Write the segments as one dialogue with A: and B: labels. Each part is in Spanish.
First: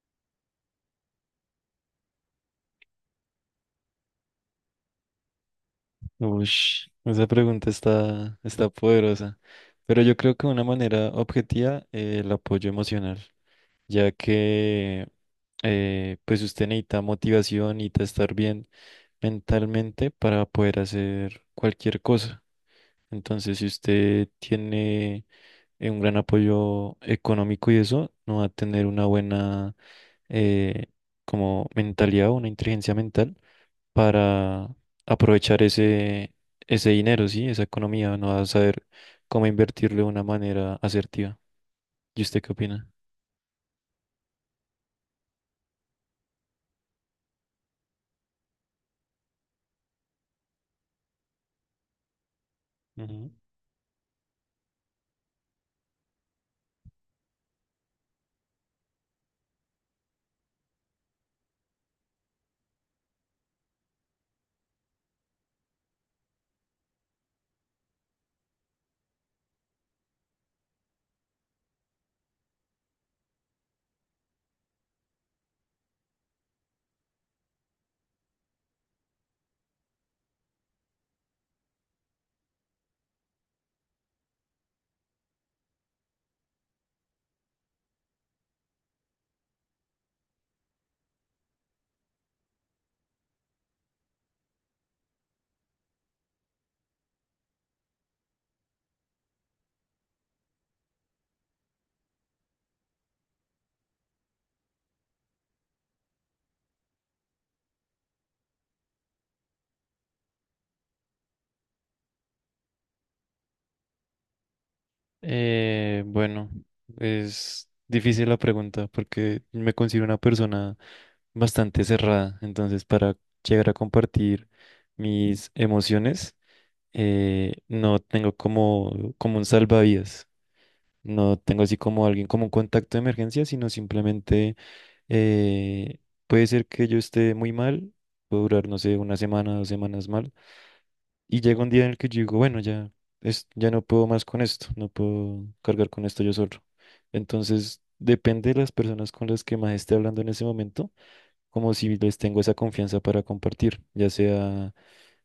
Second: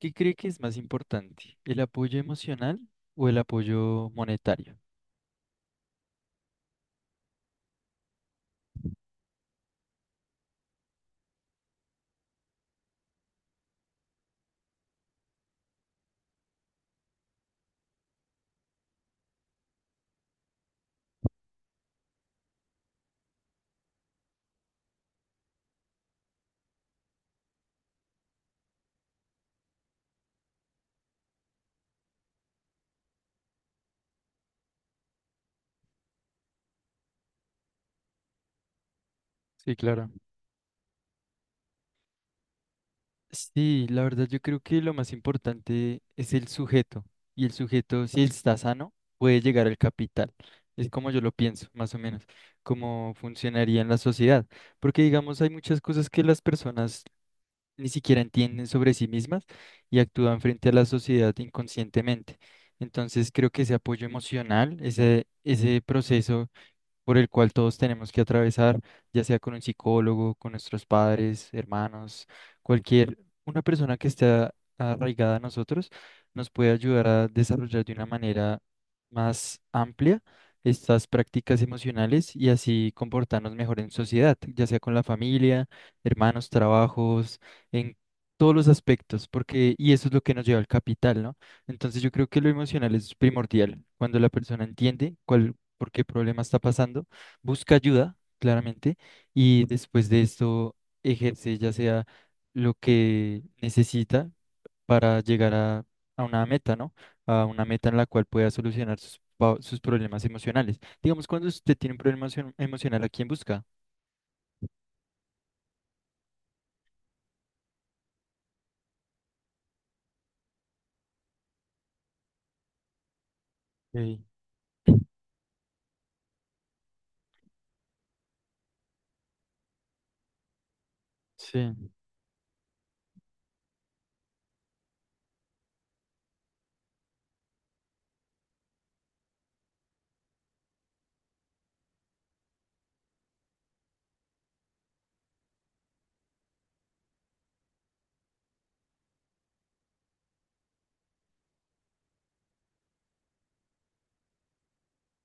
A: ¿Qué cree que es más importante, el apoyo emocional o el apoyo monetario?
B: Ush, esa pregunta está poderosa. Pero yo creo que de una manera objetiva, el apoyo emocional, ya que pues usted necesita motivación, necesita estar bien mentalmente para poder hacer cualquier cosa. Entonces, si usted tiene un gran apoyo económico y eso, no va a tener una buena eh, como mentalidad o una inteligencia mental para aprovechar ese dinero, ¿sí? Esa economía, no va a saber cómo
A: Sí,
B: invertirlo de
A: claro.
B: una manera asertiva. ¿Y usted qué opina?
A: Sí, la verdad yo creo que lo más importante es el sujeto y el sujeto si está sano puede llegar al capital. Es como yo lo pienso, más o menos, cómo
B: Ujú.
A: funcionaría en la sociedad. Porque digamos, hay muchas cosas que las personas ni siquiera entienden sobre sí mismas y actúan frente a la sociedad inconscientemente. Entonces creo que ese apoyo emocional, ese proceso por el cual todos tenemos que atravesar, ya sea con un psicólogo, con nuestros padres, hermanos, cualquier, una persona que esté arraigada a nosotros nos puede ayudar a desarrollar de una manera más amplia estas prácticas emocionales y así comportarnos mejor en sociedad, ya sea con la familia, hermanos, trabajos, en todos los aspectos, porque y eso es lo que nos lleva al capital, ¿no? Entonces yo creo que lo emocional es primordial. Cuando la persona entiende cuál por qué problema está pasando, busca ayuda, claramente, y después de esto ejerce ya sea lo que necesita para llegar a una meta, ¿no? A una meta en la cual pueda solucionar sus problemas emocionales. Digamos, cuando usted tiene un problema emocional, ¿a quién busca?
B: Bueno, es difícil la pregunta porque me considero una persona bastante cerrada, entonces para llegar a
A: Ok.
B: compartir mis emociones, no tengo como un salvavidas, no tengo
A: Sí,
B: así como alguien como un contacto de emergencia, sino simplemente eh, puede ser que yo esté muy mal, puedo durar, no sé, una semana, 2 semanas mal y llega un día en el que yo digo, bueno, ya, ya no puedo más con esto, no puedo cargar con esto yo solo. Entonces, depende de las personas con las que más esté hablando en ese momento, como si les tengo esa confianza para compartir, ya sea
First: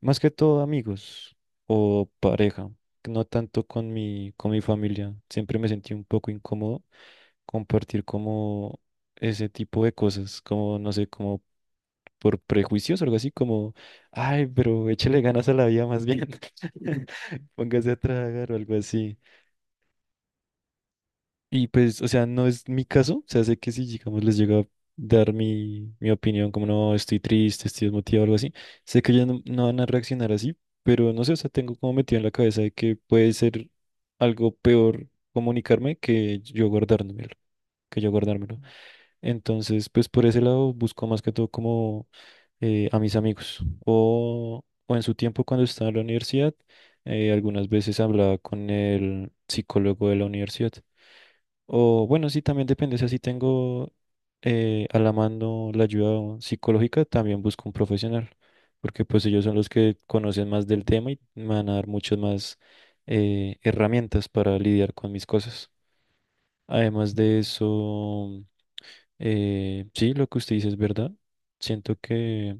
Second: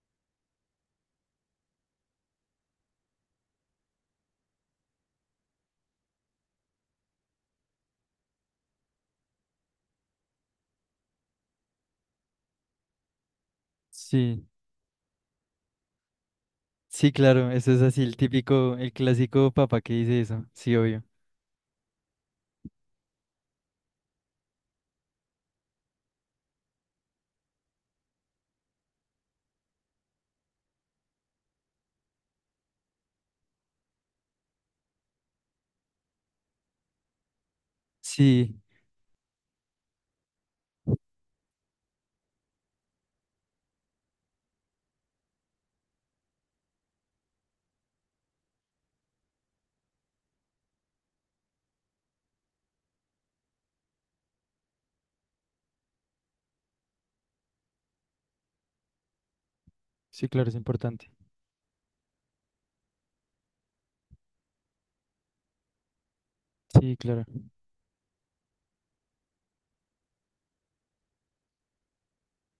B: más que todo amigos o pareja, no tanto con mi familia. Siempre me sentí un poco incómodo compartir como ese tipo de cosas, como, no sé, como por prejuicios o algo así como,
A: sí,
B: ay, pero échale ganas a la vida más bien.
A: sí, claro, eso es
B: Póngase a
A: así, el
B: trabajar o algo
A: típico, el
B: así.
A: clásico papá que dice eso, sí, obvio.
B: Y pues, o sea, no es mi caso, o sea, sé que si, digamos, les llega a dar mi, mi opinión, como no, estoy triste, estoy desmotivado o algo así, sé que ellos no, no van a reaccionar así, pero no sé, o sea, tengo como metido en la cabeza de que puede ser algo peor comunicarme que yo guardármelo, que yo
A: Sí,
B: guardármelo. Entonces, pues por ese lado busco más que todo como a mis amigos. O en su tiempo cuando estaba en la universidad, algunas veces hablaba con el psicólogo de la universidad. O bueno, sí, también depende. O sea, si tengo a la mano la ayuda psicológica, también busco un profesional. Porque pues ellos son los que
A: sí, claro,
B: conocen
A: es
B: más del
A: importante.
B: tema y me van a dar muchas más herramientas para lidiar con mis cosas.
A: Sí,
B: Además
A: claro.
B: de eso. Sí, lo que usted dice es verdad. Siento que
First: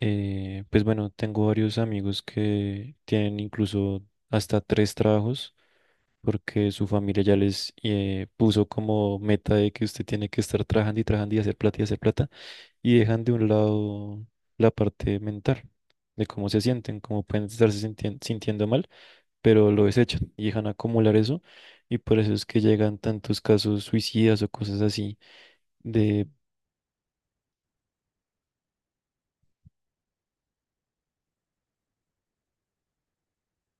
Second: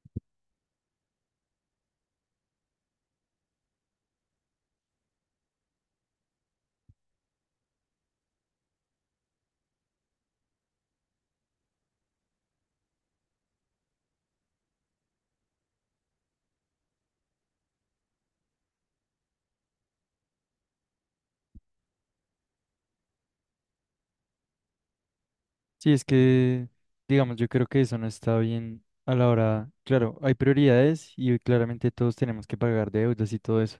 B: pues bueno, tengo varios amigos que tienen incluso hasta tres trabajos porque su familia ya les puso como meta de que usted tiene que estar trabajando y trabajando y hacer plata y hacer plata y dejan de un lado la parte mental de cómo se sienten, cómo pueden estarse sintiendo mal, pero lo desechan y dejan acumular eso y por eso es que llegan tantos casos suicidas o cosas así.
A: Sí, es
B: De
A: que, digamos, yo creo que eso no está bien a la hora. Claro, hay prioridades y claramente todos tenemos que pagar deudas y todo eso.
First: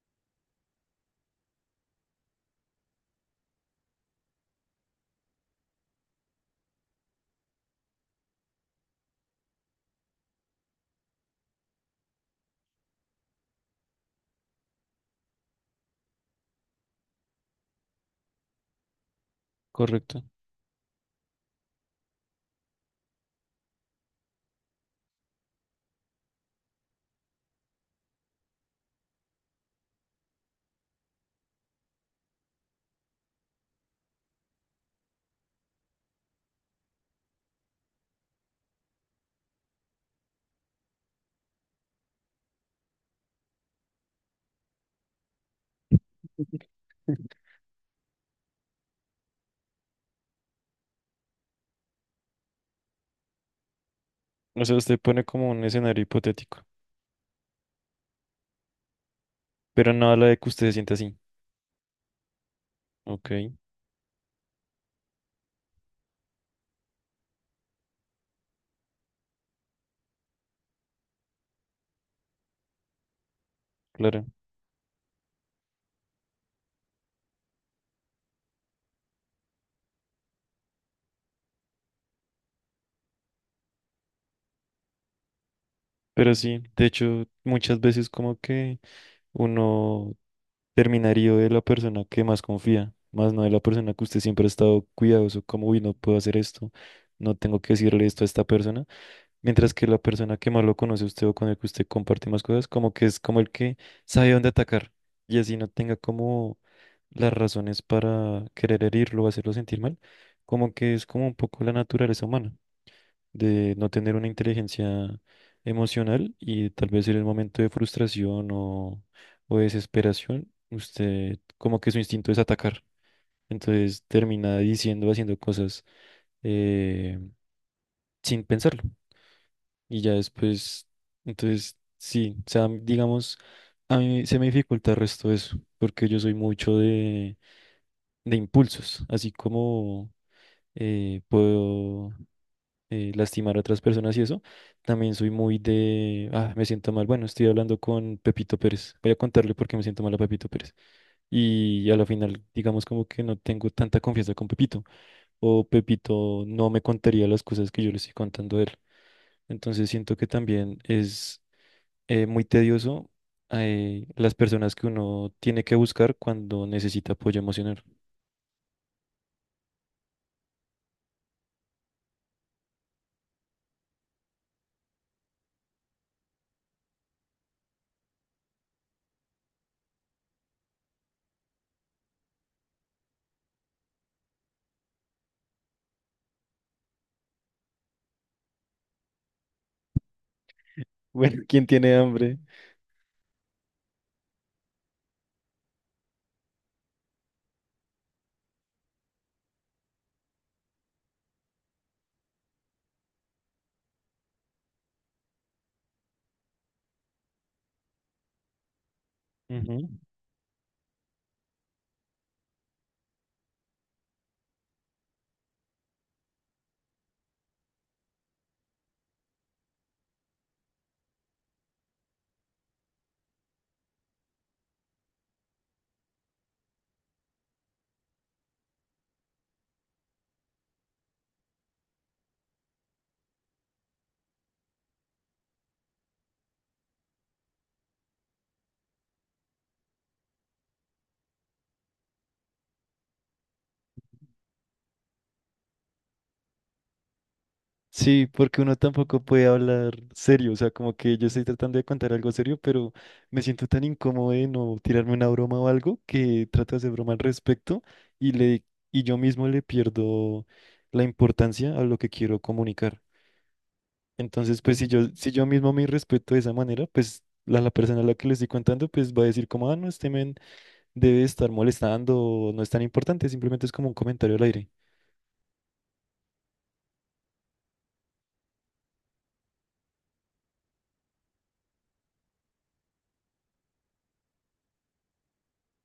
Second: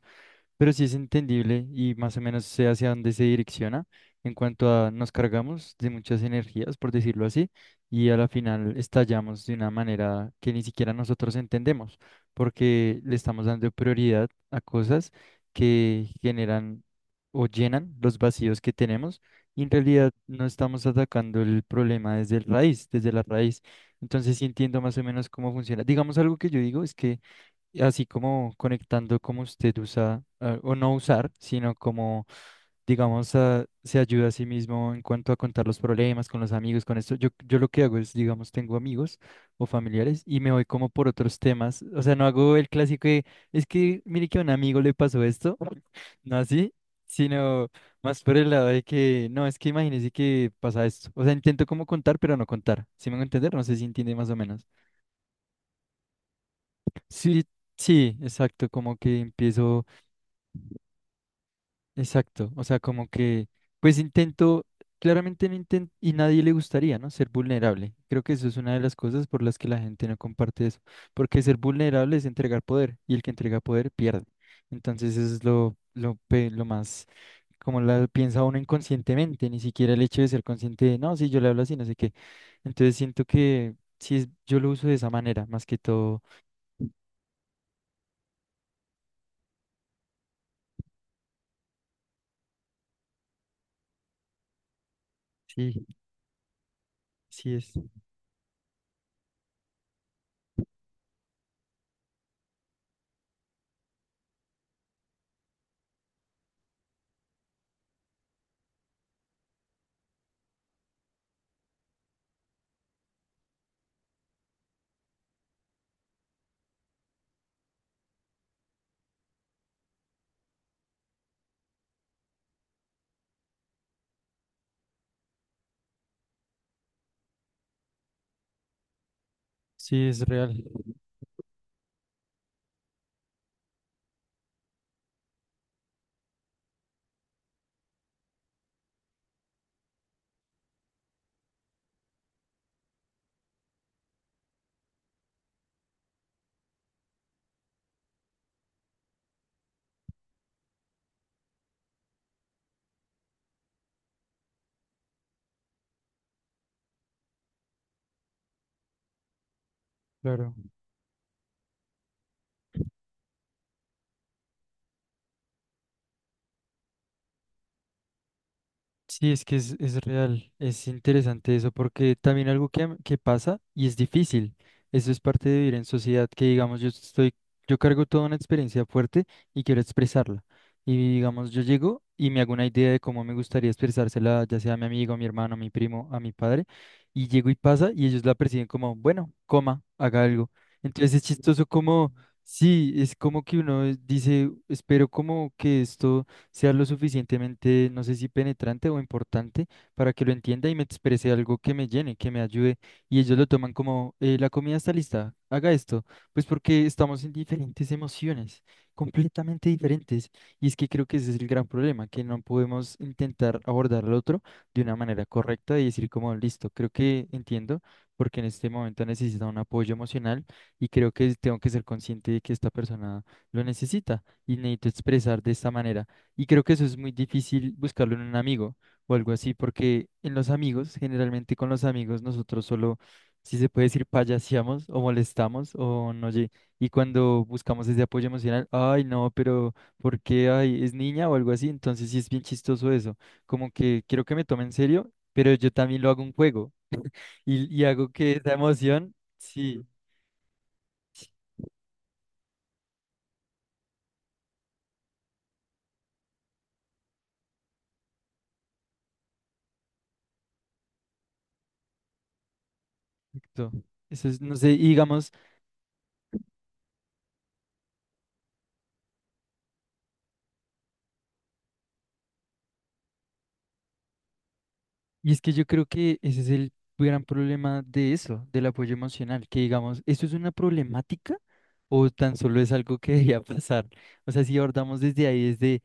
A: Pero sí es entendible y más o menos sé hacia dónde se direcciona en cuanto a nos cargamos de muchas energías, por decirlo así, y a la final estallamos de una manera que ni siquiera nosotros entendemos, porque le estamos dando prioridad a cosas que generan o llenan los vacíos que tenemos y en realidad
B: Correcto.
A: no estamos atacando el problema desde el raíz, desde la raíz. Entonces sí entiendo más o menos cómo funciona. Digamos algo que yo digo es que así como conectando como usted usa ah, o no usar, sino como, digamos, ah, se ayuda a sí mismo en cuanto a contar los problemas con los amigos, con esto. Yo lo que hago es, digamos, tengo amigos o familiares y me voy como por otros temas. O sea, no hago el clásico de, es que mire que a un amigo le pasó esto, no así, sino más por el lado de que, no, es que imagínese que pasa esto. O sea, intento como contar, pero no contar. ¿Sí me van a entender? No sé si entiende más o
B: O
A: menos.
B: sea, usted pone como un escenario hipotético,
A: Sí, sí, exacto, como que empiezo.
B: pero no habla de que usted se sienta así.
A: Exacto, o sea, como
B: Ok,
A: que, pues intento, claramente no intento, y nadie le gustaría, ¿no? Ser vulnerable. Creo que eso es una de las cosas por las que la gente no comparte eso, porque ser vulnerable es entregar poder, y el que entrega poder pierde.
B: claro.
A: Entonces eso es lo más, como la piensa uno inconscientemente, ni siquiera el hecho de ser consciente de, no, si yo le hablo así, no sé qué. Entonces siento que sí, yo lo uso de esa manera, más que todo,
B: Pero sí, de hecho, muchas veces como que uno terminaría de la persona que más confía, más no de la persona que usted siempre ha estado cuidadoso, como, uy,
A: sí,
B: no puedo hacer esto, no
A: sí
B: tengo
A: es,
B: que decirle esto a esta persona. Mientras que la persona que más lo conoce a usted o con el que usted comparte más cosas, como que es como el que sabe dónde atacar y así no tenga como las razones para querer herirlo o hacerlo sentir mal, como que es como un poco la naturaleza humana de no tener una inteligencia emocional y tal vez en el momento de frustración o desesperación, usted como que su instinto es atacar, entonces termina diciendo, haciendo cosas eh, sin pensarlo. Y
A: sí
B: ya
A: es real,
B: después, entonces, sí, o sea, digamos, a mí se me dificulta el resto de eso, porque yo soy mucho de impulsos, así como puedo lastimar a otras personas y eso, también soy muy de, ah, me siento mal, bueno, estoy hablando con Pepito Pérez, voy a contarle por qué me siento mal a Pepito Pérez. Y a la final, digamos como que no tengo tanta confianza con Pepito, o Pepito no me contaría las cosas que yo le estoy contando a él. Entonces siento que
A: claro.
B: también es muy tedioso las personas que uno tiene que buscar cuando necesita apoyo emocional.
A: Sí, es que es real, es interesante eso, porque también algo que, que pasa y es difícil, eso es parte de vivir en sociedad, que digamos yo estoy, yo cargo toda una experiencia fuerte y quiero expresarla, y digamos yo llego y me hago una idea de cómo me gustaría expresársela, ya sea a mi amigo, a mi hermano, a mi primo, a mi padre, y llego y pasa y ellos la perciben como, bueno, coma, haga algo. Entonces es
B: Bueno,
A: chistoso
B: ¿quién tiene
A: como,
B: hambre?
A: sí, es como que uno dice, espero como que esto sea lo suficientemente, no sé si penetrante o importante, para que lo entienda y me exprese algo que me llene, que me ayude. Y ellos lo toman como, la comida está lista, haga esto, pues porque estamos en diferentes emociones, completamente
B: Ujú.
A: diferentes. Y es que creo que ese es el gran problema, que no podemos intentar abordar al otro de una manera correcta y decir como, listo, creo que entiendo, porque en este momento necesita un apoyo emocional y creo que tengo que ser consciente de que esta persona lo necesita y necesito expresar de esta manera. Y creo que eso es muy difícil buscarlo en un amigo o algo así, porque en los amigos, generalmente con los amigos, nosotros solo, si se puede decir, payaseamos o molestamos o no, y cuando buscamos ese apoyo emocional, ay, no, pero ¿por qué? Ay, es niña o algo así, entonces sí es bien chistoso eso, como que quiero que me tome en serio, pero yo también lo hago un juego y hago
B: Sí,
A: que esa
B: porque uno
A: emoción,
B: tampoco puede
A: sí,
B: hablar serio, o sea, como que yo estoy tratando de contar algo serio, pero me siento tan incómodo de no tirarme una broma o algo que trato de hacer broma al respecto y le y yo mismo le pierdo la importancia a lo que quiero comunicar.
A: exacto. Eso es, no
B: Entonces,
A: sé, y
B: pues si yo
A: digamos...
B: si yo mismo me respeto de esa manera, pues la persona a la que le estoy contando, pues va a decir como, ah, no, este men debe estar molestando, no es tan importante, simplemente es como un comentario al aire.
A: Y es que yo creo que ese es el gran problema de eso, del apoyo emocional, que digamos, ¿esto es una problemática o tan solo es algo que debería pasar? O sea, si abordamos desde ahí, desde,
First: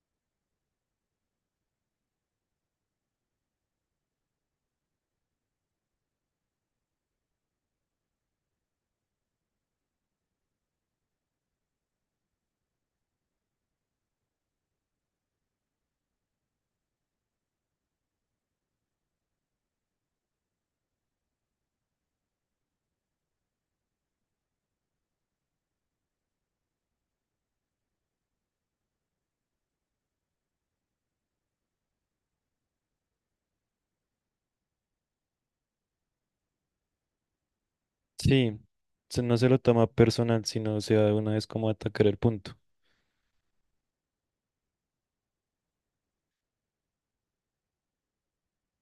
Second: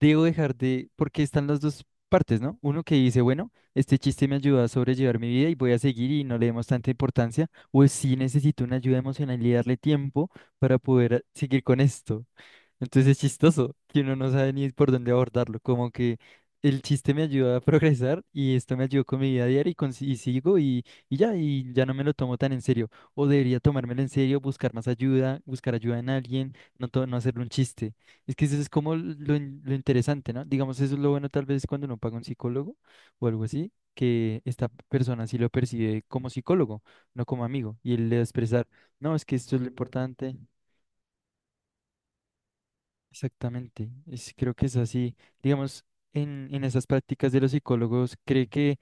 A: debo dejar de, porque están las dos partes, ¿no? Uno que dice, bueno, este chiste me ayuda a sobrellevar mi vida y voy a seguir y no le demos tanta importancia, o si necesito una ayuda emocional y darle tiempo para poder seguir con esto. Entonces es chistoso que uno no sabe ni por dónde abordarlo. Como que el chiste me ayuda a progresar y esto me ayudó con mi vida diaria y sigo y ya no me lo tomo tan en serio. O debería tomármelo en serio, buscar más ayuda, buscar ayuda en alguien, no, no hacerlo un chiste. Es que eso es como lo interesante, ¿no? Digamos, eso es lo bueno tal vez cuando uno paga un psicólogo o algo así, que esta persona sí lo percibe como psicólogo, no como amigo. Y él le va a
B: Sí,
A: expresar, no, es que
B: no se
A: esto
B: lo
A: es lo
B: toma
A: importante.
B: personal, sino o sea de una vez como a atacar el punto.
A: Exactamente, es, creo que es así. Digamos, en esas prácticas de los psicólogos, ¿cree que,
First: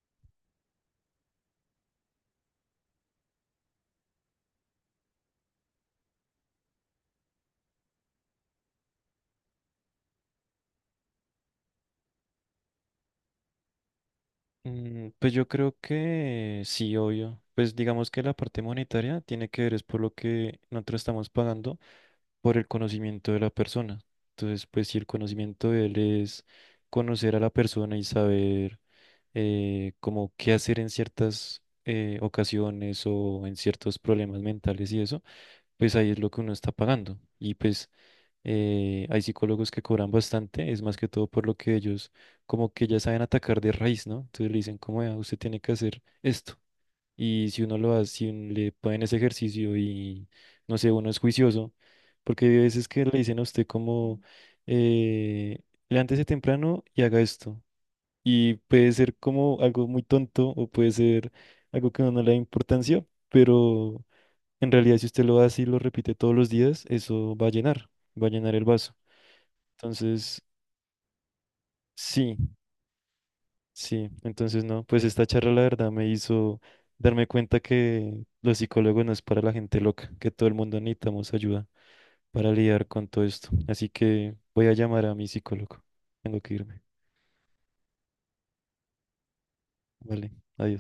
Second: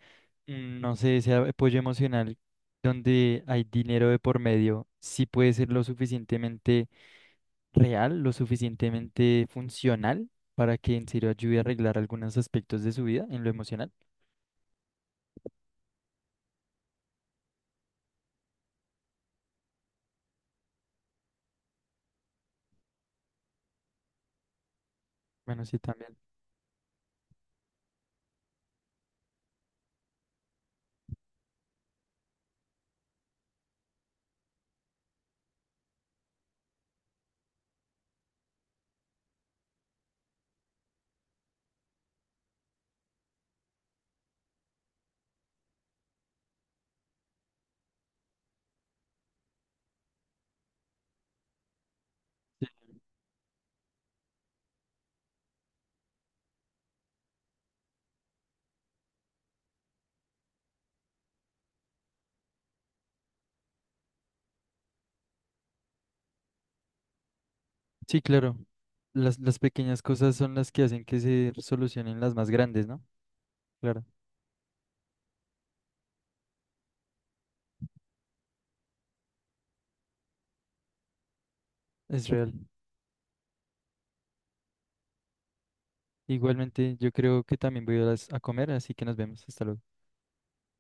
A: mm, no sé, ese apoyo emocional donde hay dinero de por medio, sí puede ser lo suficientemente real, lo suficientemente funcional para que en serio ayude a arreglar algunos aspectos de su vida en lo emocional?
B: Pues yo creo que sí, obvio. Pues digamos que la parte monetaria tiene que ver es por lo que nosotros estamos pagando por el conocimiento de la persona. Entonces, pues si el
A: Bueno,
B: conocimiento
A: sí,
B: de él
A: también.
B: es conocer a la persona y saber como qué hacer en ciertas ocasiones o en ciertos problemas mentales y eso pues ahí es lo que uno está pagando. Y pues hay psicólogos que cobran bastante, es más que todo por lo que ellos como que ya saben atacar de raíz, ¿no? Entonces le dicen, como "Vea, usted tiene que hacer esto". Y si uno lo hace, si un- le ponen ese ejercicio y no sé, uno es juicioso, porque hay
A: Sí,
B: veces que le dicen a usted como eh, levántese temprano y haga esto. Y puede ser como algo muy tonto o puede ser algo que no le da importancia, pero en realidad, si usted lo hace y lo repite todos los días, eso
A: sí,
B: va a llenar
A: claro.
B: el vaso.
A: Las pequeñas cosas
B: Entonces,
A: son las que hacen que se solucionen las
B: sí,
A: más grandes, ¿no? Claro,
B: sí, entonces no, pues esta charla la verdad me hizo darme cuenta que los psicólogos no es para la gente loca, que todo el mundo necesitamos ayuda
A: es
B: para
A: real.
B: lidiar con todo esto. Así que voy a llamar a mi psicólogo. Tengo que irme.
A: Igualmente, yo creo que también voy a, a comer, así que nos vemos. Hasta luego.
B: Vale, adiós.